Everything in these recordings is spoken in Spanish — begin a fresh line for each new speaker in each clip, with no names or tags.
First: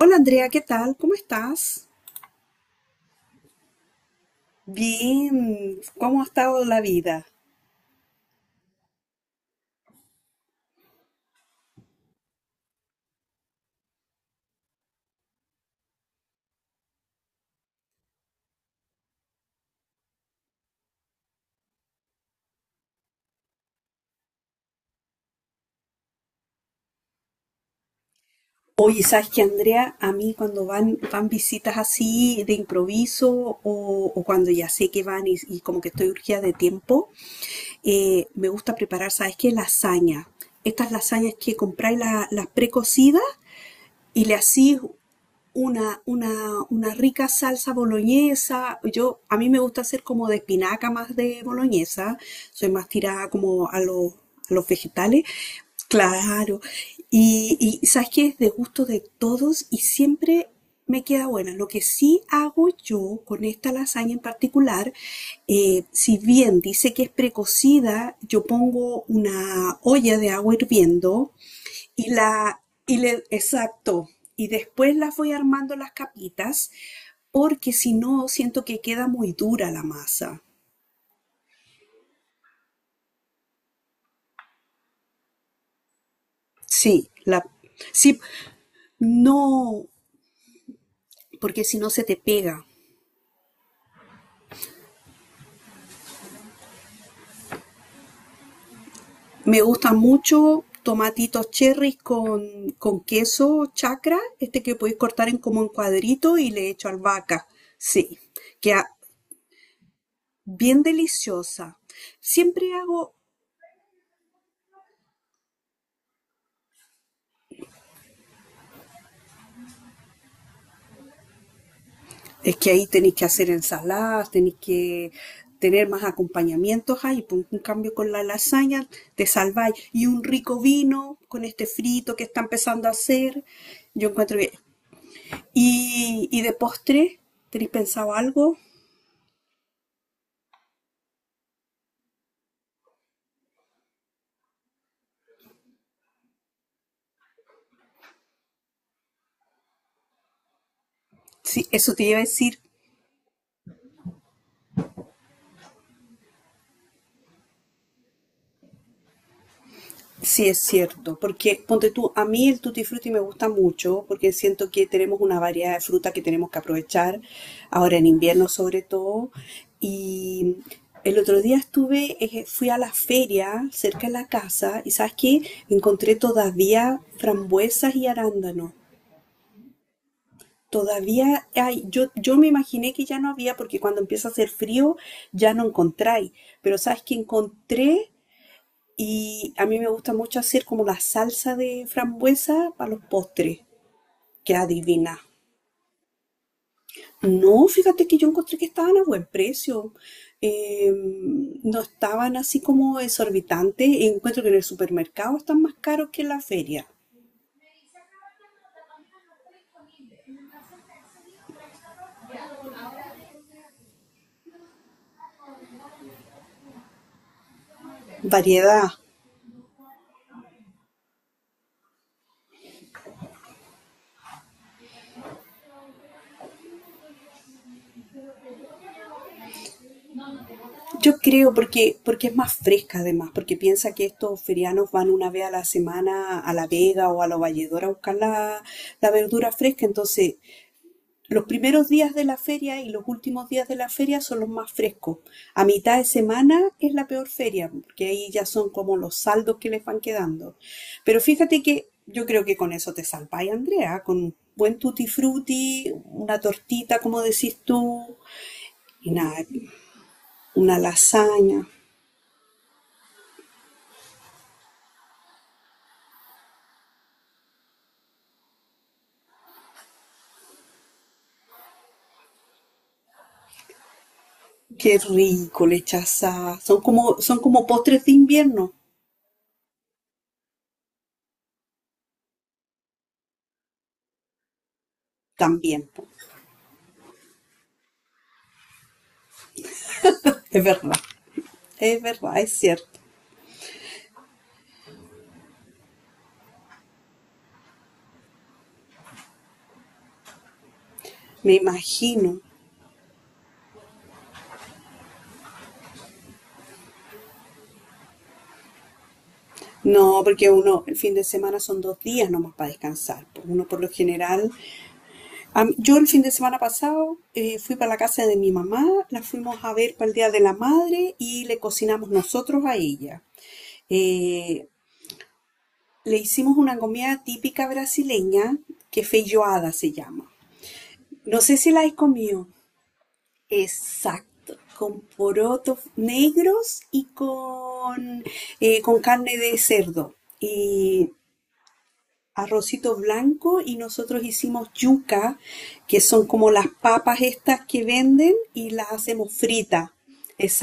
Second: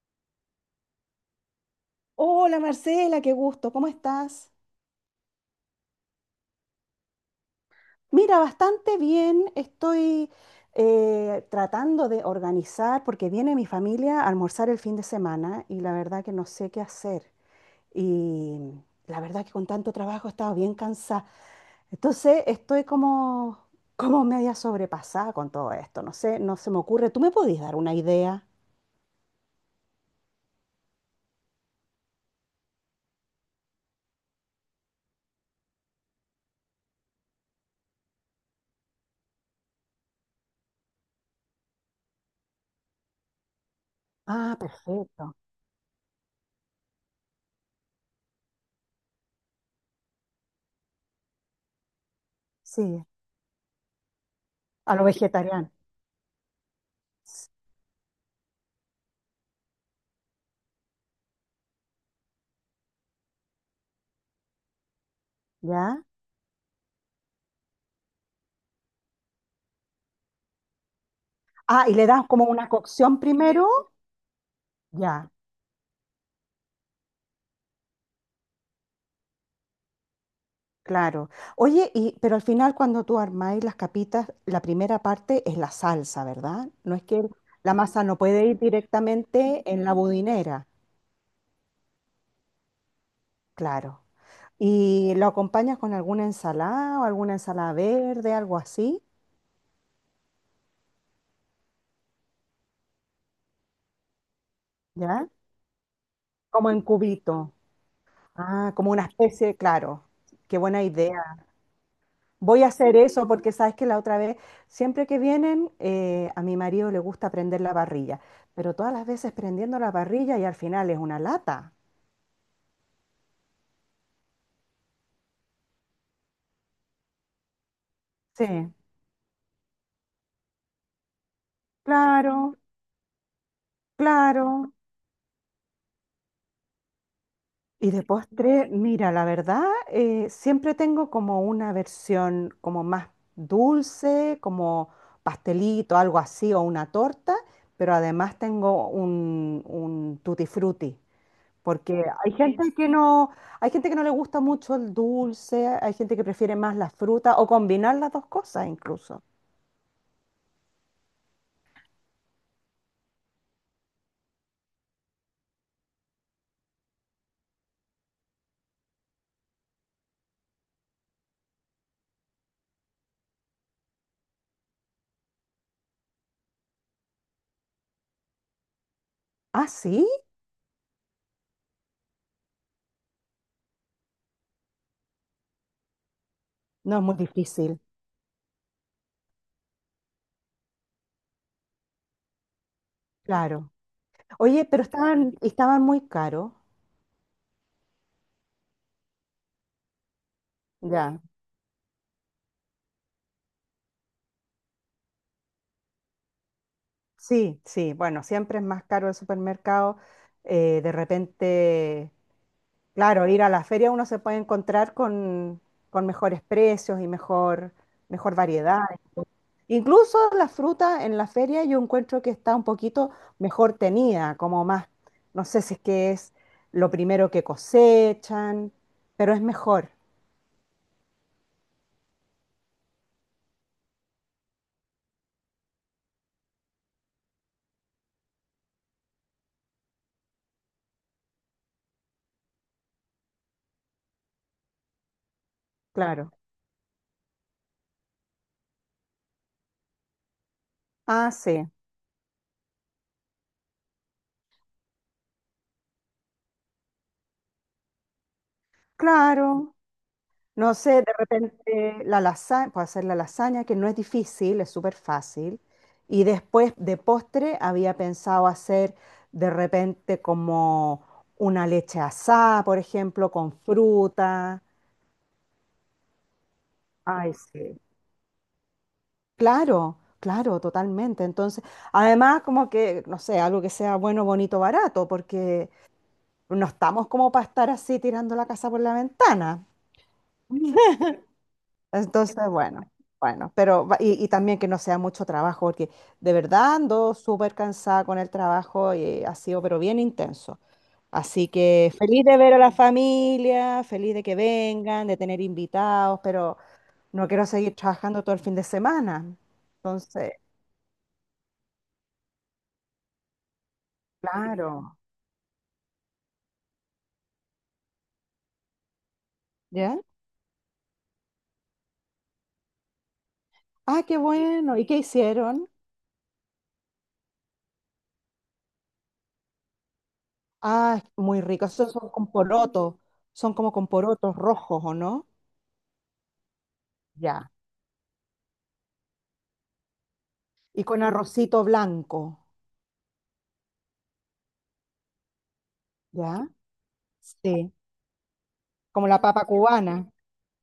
Hola Andrea, ¿qué tal? ¿Cómo estás?
Hola Marcela, qué gusto, ¿cómo estás?
Bien, ¿cómo ha estado la vida?
Mira, bastante bien, estoy tratando de organizar porque viene mi familia a almorzar el fin de semana y la verdad que no sé qué hacer. Y la verdad que con tanto trabajo he estado bien cansada. Entonces estoy como media sobrepasada con todo esto, no sé, no se me ocurre. ¿Tú me podías dar una idea?
Oye, ¿sabes qué, Andrea? A mí cuando van visitas así de improviso o cuando ya sé que van y como que estoy urgida de tiempo, me gusta preparar, ¿sabes qué? Lasaña. Estas lasañas que compráis las precocidas y le
Ah,
hacís
perfecto.
una rica salsa boloñesa. Yo, a mí me gusta hacer como de espinaca más de boloñesa. Soy más
Sí,
tirada como a a los
a lo
vegetales.
vegetariano.
Claro. Y sabes que es de gusto de todos y siempre me queda buena. Lo que sí hago yo con esta lasaña en particular,
¿Ya?
si bien dice que es precocida, yo pongo una olla de agua hirviendo
Ah, y le
y
das como una cocción primero.
exacto. Y después las
Ya.
voy armando las capitas, porque si no, siento que queda muy dura la masa.
Claro. Oye, y pero al final cuando tú armáis las capitas, la primera parte es la salsa, ¿verdad? No es
Sí,
que el-
la,
La masa no
sí,
puede ir directamente en
no,
la budinera,
porque si no se te pega.
claro. ¿Y lo acompañas con alguna ensalada o alguna ensalada verde, algo así?
Me gustan mucho tomatitos cherries con queso chacra, este que podéis cortar
¿Ya?
en como en cuadrito y le
Como en
echo albahaca.
cubito.
Sí,
Ah,
queda
como una especie, claro. Qué
bien
buena idea.
deliciosa.
Voy a
Siempre
hacer
hago.
eso porque sabes que la otra vez, siempre que vienen, a mi marido le gusta prender la parrilla, pero todas las veces prendiendo la parrilla y al final es una lata.
Es que ahí tenéis que hacer ensaladas, tenéis que tener más acompañamientos ahí, pues. En cambio, con la
Sí,
lasaña te salváis. Y un rico vino con este frito que está
claro,
empezando a hacer. Yo encuentro bien.
claro.
Y de postre, ¿tenéis
Y de
pensado algo?
postre, mira, la verdad, siempre tengo como una versión como más dulce, como pastelito, algo así, o una torta, pero además tengo un tutti frutti.
Sí, eso te
Porque
iba a
hay sí,
decir.
gente que no, hay gente que no le gusta mucho el dulce, hay gente que prefiere más la fruta o combinar las dos cosas incluso.
Sí, es cierto, porque ponte tú, a mí el tutti frutti me gusta mucho porque siento que tenemos una variedad de fruta que tenemos que aprovechar, ahora en invierno sobre todo. Y el otro día estuve, fui a la feria cerca de la casa y ¿sabes qué? Encontré todavía frambuesas y arándanos.
Ah, sí,
Todavía hay, yo me imaginé que ya no había porque cuando empieza a hacer frío ya no encontráis, pero
no
¿sabes
es
qué
muy difícil,
encontré? Y a mí me gusta mucho hacer como la salsa de frambuesa para los postres.
claro.
Queda
Oye, pero
divina.
estaban muy caros.
No, fíjate que yo encontré que estaban a buen precio. Eh,
Ya.
no estaban así como exorbitantes. Encuentro que en el supermercado están más caros que en la feria.
Sí, sí, bueno, siempre es más caro el supermercado. De repente, claro, ir a la feria uno se puede encontrar con mejores precios y mejor variedad.
Variedad.
Incluso la fruta en la feria yo encuentro que está un poquito mejor tenida, como más, no sé si es que es lo primero que cosechan, pero es mejor,
Yo creo porque, porque es más fresca además, porque piensa que estos ferianos van una vez a la semana a La Vega o a La Valledora a buscar la verdura fresca, entonces los primeros días de la feria y los últimos días de la feria son los más frescos. A mitad de
claro.
semana es la peor feria, porque ahí ya son como los saldos que les van quedando. Pero
Ah,
fíjate
sí,
que yo creo que con eso te salváis, Andrea, con un buen tutti frutti, una tortita, como decís tú, y nada,
claro. No
una
sé, de
lasaña.
repente la lasaña, puedo hacer la lasaña, que no es difícil, es súper fácil. Y después de postre había pensado hacer de repente como una leche asada, por ejemplo, con fruta.
Qué rico, lechaza.
Ay,
Son como
sí.
postres de invierno
Claro, claro, totalmente. Entonces, además, como que, no sé, algo que sea bueno, bonito, barato, porque
también, po.
no estamos como para estar así tirando la casa por la ventana.
Es verdad, es
Entonces,
verdad, es
bueno,
cierto.
bueno, pero y también que no sea mucho trabajo, porque de verdad ando súper cansada con el trabajo y ha sido, pero bien intenso. Así
Me
que feliz de
imagino.
ver a la familia, feliz de que vengan, de tener invitados, pero no quiero seguir trabajando todo el fin de semana.
No,
Entonces,
porque uno, el fin de semana son dos días nomás para descansar, pues. Uno por lo general,
claro.
yo el fin de semana pasado fui para la casa de mi mamá, la fuimos a ver
¿Ya?
para el Día de la Madre y le cocinamos nosotros a ella.
Ah, qué
Eh,
bueno. ¿Y qué hicieron?
le hicimos una comida típica brasileña que feijoada se llama.
Ah, muy
No sé
rico.
si la has
Esos son con
comido.
porotos. Son como con porotos
Exacto,
rojos, ¿o
con
no?
porotos negros y
Ya.
con carne de cerdo.
Y con
Y
arrocito blanco.
arrocito blanco y nosotros hicimos yuca, que son
¿Ya?
como las papas estas
Sí.
que venden y las
Como la
hacemos
papa
fritas.
cubana.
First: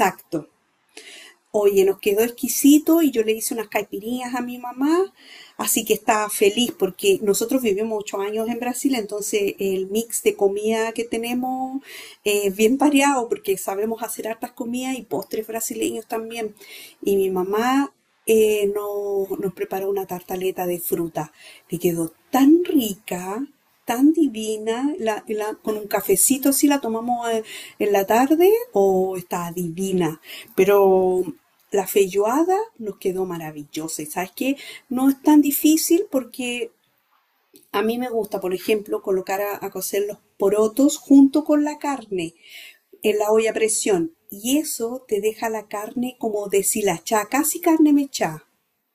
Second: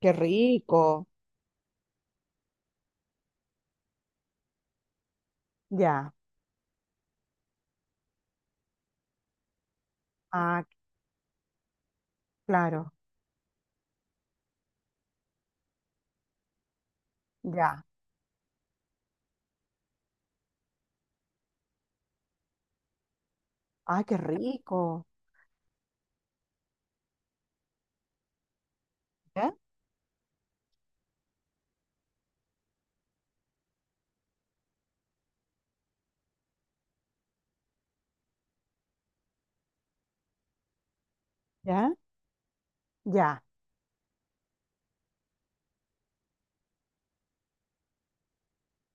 Qué rico.
Oye, nos quedó exquisito y yo le hice unas caipirinhas a mi mamá, así que
Ya.
estaba feliz porque nosotros vivimos 8 años en Brasil, entonces el mix de
Ah,
comida que tenemos es bien
claro.
variado porque sabemos hacer hartas comidas y postres brasileños también. Y mi
Ya.
mamá nos preparó una tartaleta de fruta, que quedó tan rica,
Ah,
tan
qué rico.
divina. Con un cafecito si la tomamos en la tarde, o está
¿Ya?
divina. Pero la feijoada nos quedó maravillosa. Y sabes que no es tan difícil porque a mí me gusta, por ejemplo, colocar a cocer los porotos junto con la
¿Ya?
carne en la
Ya.
olla a presión. Y eso te deja la carne como deshilachada, casi carne mechada.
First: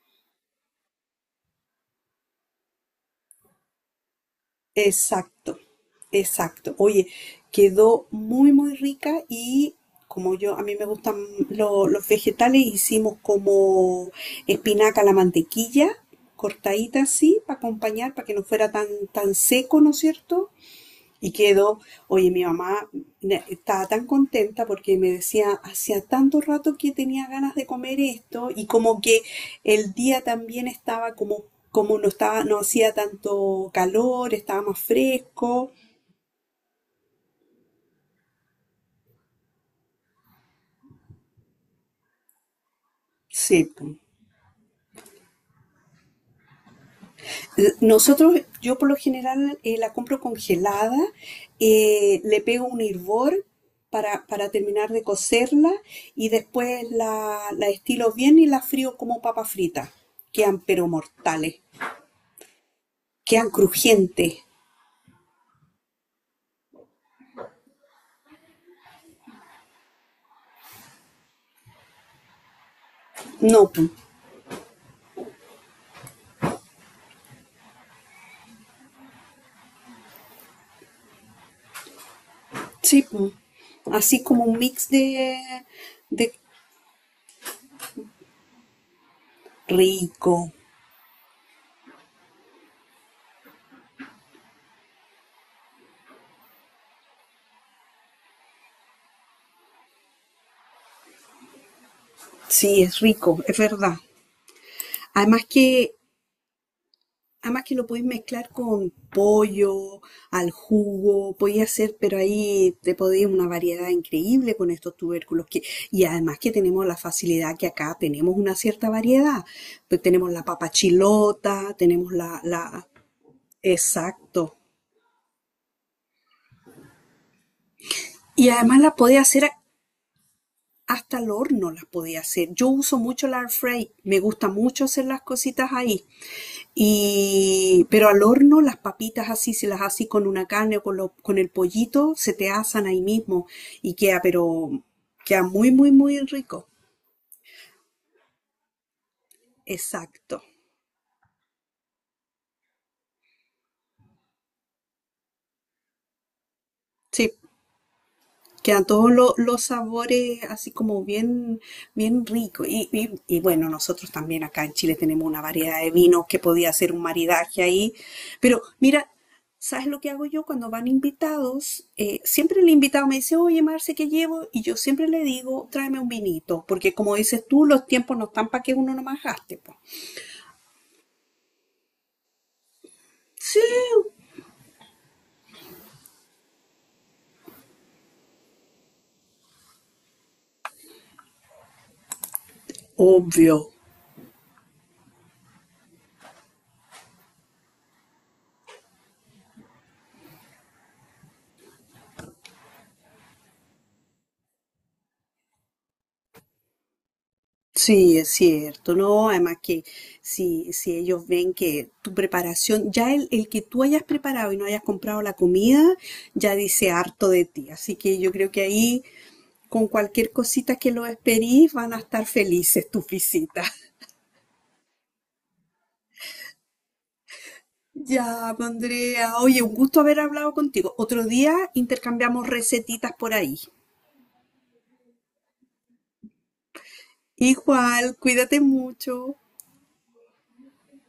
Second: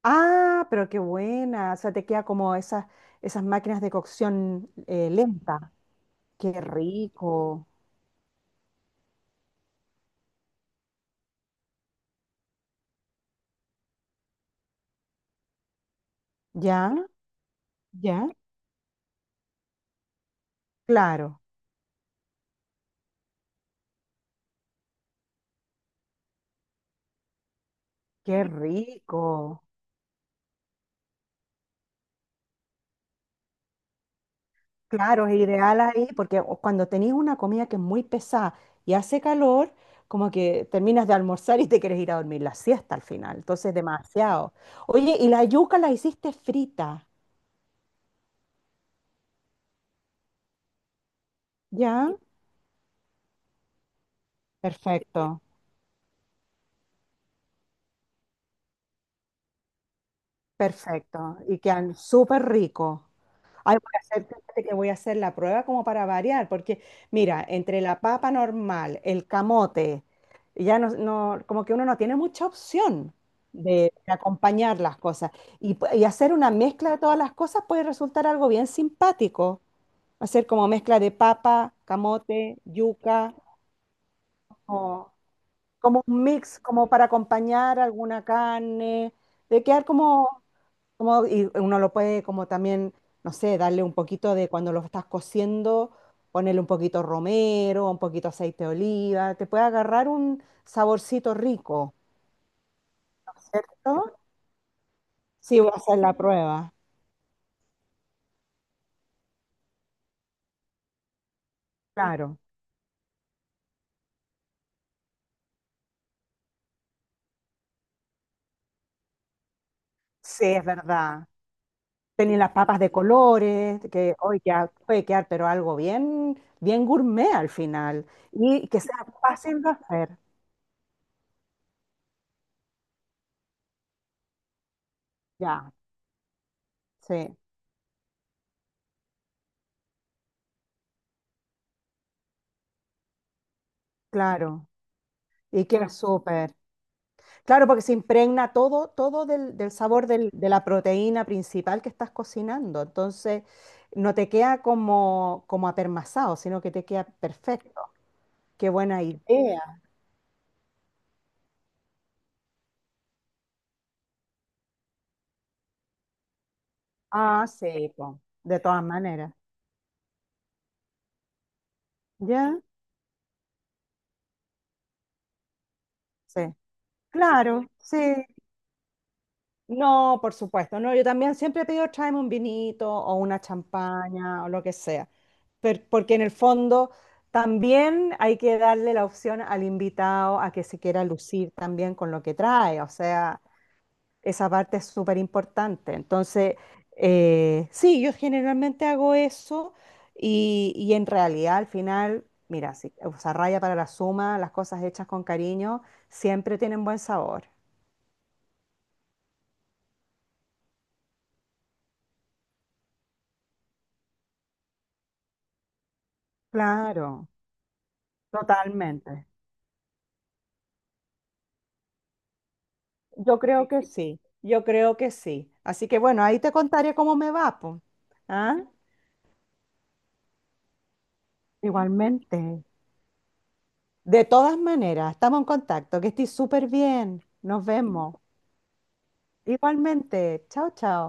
Ah, pero qué buena. O sea, te queda como esas, esas máquinas de cocción
Exacto.
lenta. Qué
Exacto. Oye,
rico.
quedó muy, muy rica y como yo, a mí me gustan los vegetales, hicimos como espinaca a la mantequilla,
¿Ya?
cortadita así, para acompañar, para
¿Ya?
que no fuera tan, tan seco, ¿no es cierto? Y
Claro.
quedó, oye, mi mamá estaba tan contenta porque me decía, hacía tanto rato que tenía ganas de comer
Qué
esto, y como que
rico.
el día también estaba como, como no estaba, no hacía tanto calor, estaba más
Claro, es
fresco.
ideal ahí porque cuando tenéis una comida que es muy pesada y hace calor, como que terminas de almorzar y te quieres ir a dormir la siesta al final.
Sí,
Entonces,
pues.
demasiado. Oye, ¿y la yuca la hiciste frita?
Nosotros, yo por lo general la compro congelada,
¿Ya?
le pego un hervor para terminar de
Perfecto,
cocerla y después la estilo bien y la frío como papa frita. Quedan pero
perfecto.
mortales,
Y quedan súper ricos.
quedan
Ay, voy a hacer,
crujientes.
fíjate que voy a hacer la prueba como para variar, porque mira, entre la papa normal, el camote, ya como que uno no tiene mucha opción
No, pu.
de acompañar las cosas. Y hacer una mezcla de todas las cosas puede resultar algo bien simpático. Hacer como mezcla de papa, camote,
Sí, pu.
yuca,
Así como un mix
o como un
de
mix, como para acompañar alguna carne, de quedar como
rico.
como, y uno lo puede como también, no sé, darle un poquito de cuando lo estás cociendo, ponerle un poquito romero, un poquito aceite de oliva, te puede agarrar un saborcito rico,
Sí, es
¿no
rico,
es
es verdad.
cierto?
Además
Sí, voy a
que
hacer la prueba.
además que lo podéis mezclar con pollo, al jugo, podéis hacer, pero
Claro,
ahí te podéis una variedad increíble con estos tubérculos. Que, y además que tenemos la facilidad que acá tenemos una cierta variedad. Pues tenemos la
sí, es
papa
verdad.
chilota, tenemos
Tenía las papas
la,
de colores, que hoy
exacto.
ya puede quedar, pero algo bien, bien gourmet al final.
Y
Y
además
que
las
sea
podéis hacer
fácil de hacer.
hasta al horno, las podéis hacer. Yo uso mucho la air fry, me gusta mucho hacer las cositas
Ya,
ahí.
sí,
Y, pero al horno las papitas así, si las haces con una carne o con, con el pollito, se te asan ahí mismo y queda,
claro.
pero queda
Y
muy,
queda
muy, muy
súper.
rico.
Claro, porque se impregna todo, todo del, del sabor
Exacto.
de la proteína principal que estás cocinando. Entonces, no te queda como, como apermazado, sino que te queda
Sí,
perfecto. Qué
quedan
buena
todos los
idea.
sabores así como bien, bien rico. Y bueno, nosotros también acá en Chile tenemos una variedad de vinos que podía hacer un
Ah,
maridaje ahí.
sí, po, de
Pero
todas
mira,
maneras.
¿sabes lo que hago yo cuando van invitados?
¿Ya?
Siempre el invitado me dice, oye, Marce, ¿qué llevo? Y yo siempre le digo, tráeme un
Sí.
vinito, porque como dices tú,
Claro,
los
sí,
tiempos no están para que uno nomás gaste, po.
no, por supuesto, no, yo también siempre pido tráeme un vinito o una
Sí,
champaña o lo que sea, porque en el fondo también hay que darle la opción al invitado a que se quiera lucir también con lo que trae, o sea,
obvio.
esa parte es súper importante. Entonces, sí, yo generalmente hago eso y en realidad al final, mira, sí, o sea, raya para la suma, las cosas hechas con cariño siempre tienen buen sabor.
Sí, es cierto, ¿no? Además que si, si ellos ven que tu preparación, ya el que tú hayas preparado y no hayas comprado la comida, ya dice
Claro,
harto de ti. Así que yo creo que ahí,
totalmente.
con cualquier cosita que los esperís, van a estar felices tus
Yo
visitas.
creo que sí, yo creo que sí. Así que bueno, ahí te contaré cómo me va, pues.
Ya,
¿Ah?
pues, Andrea, oye, un gusto haber hablado contigo. Otro día
Igualmente.
intercambiamos recetitas por ahí.
De todas maneras, estamos en contacto, que estoy súper bien. Nos
Igual,
vemos.
cuídate mucho.
Igualmente. Chao, chao.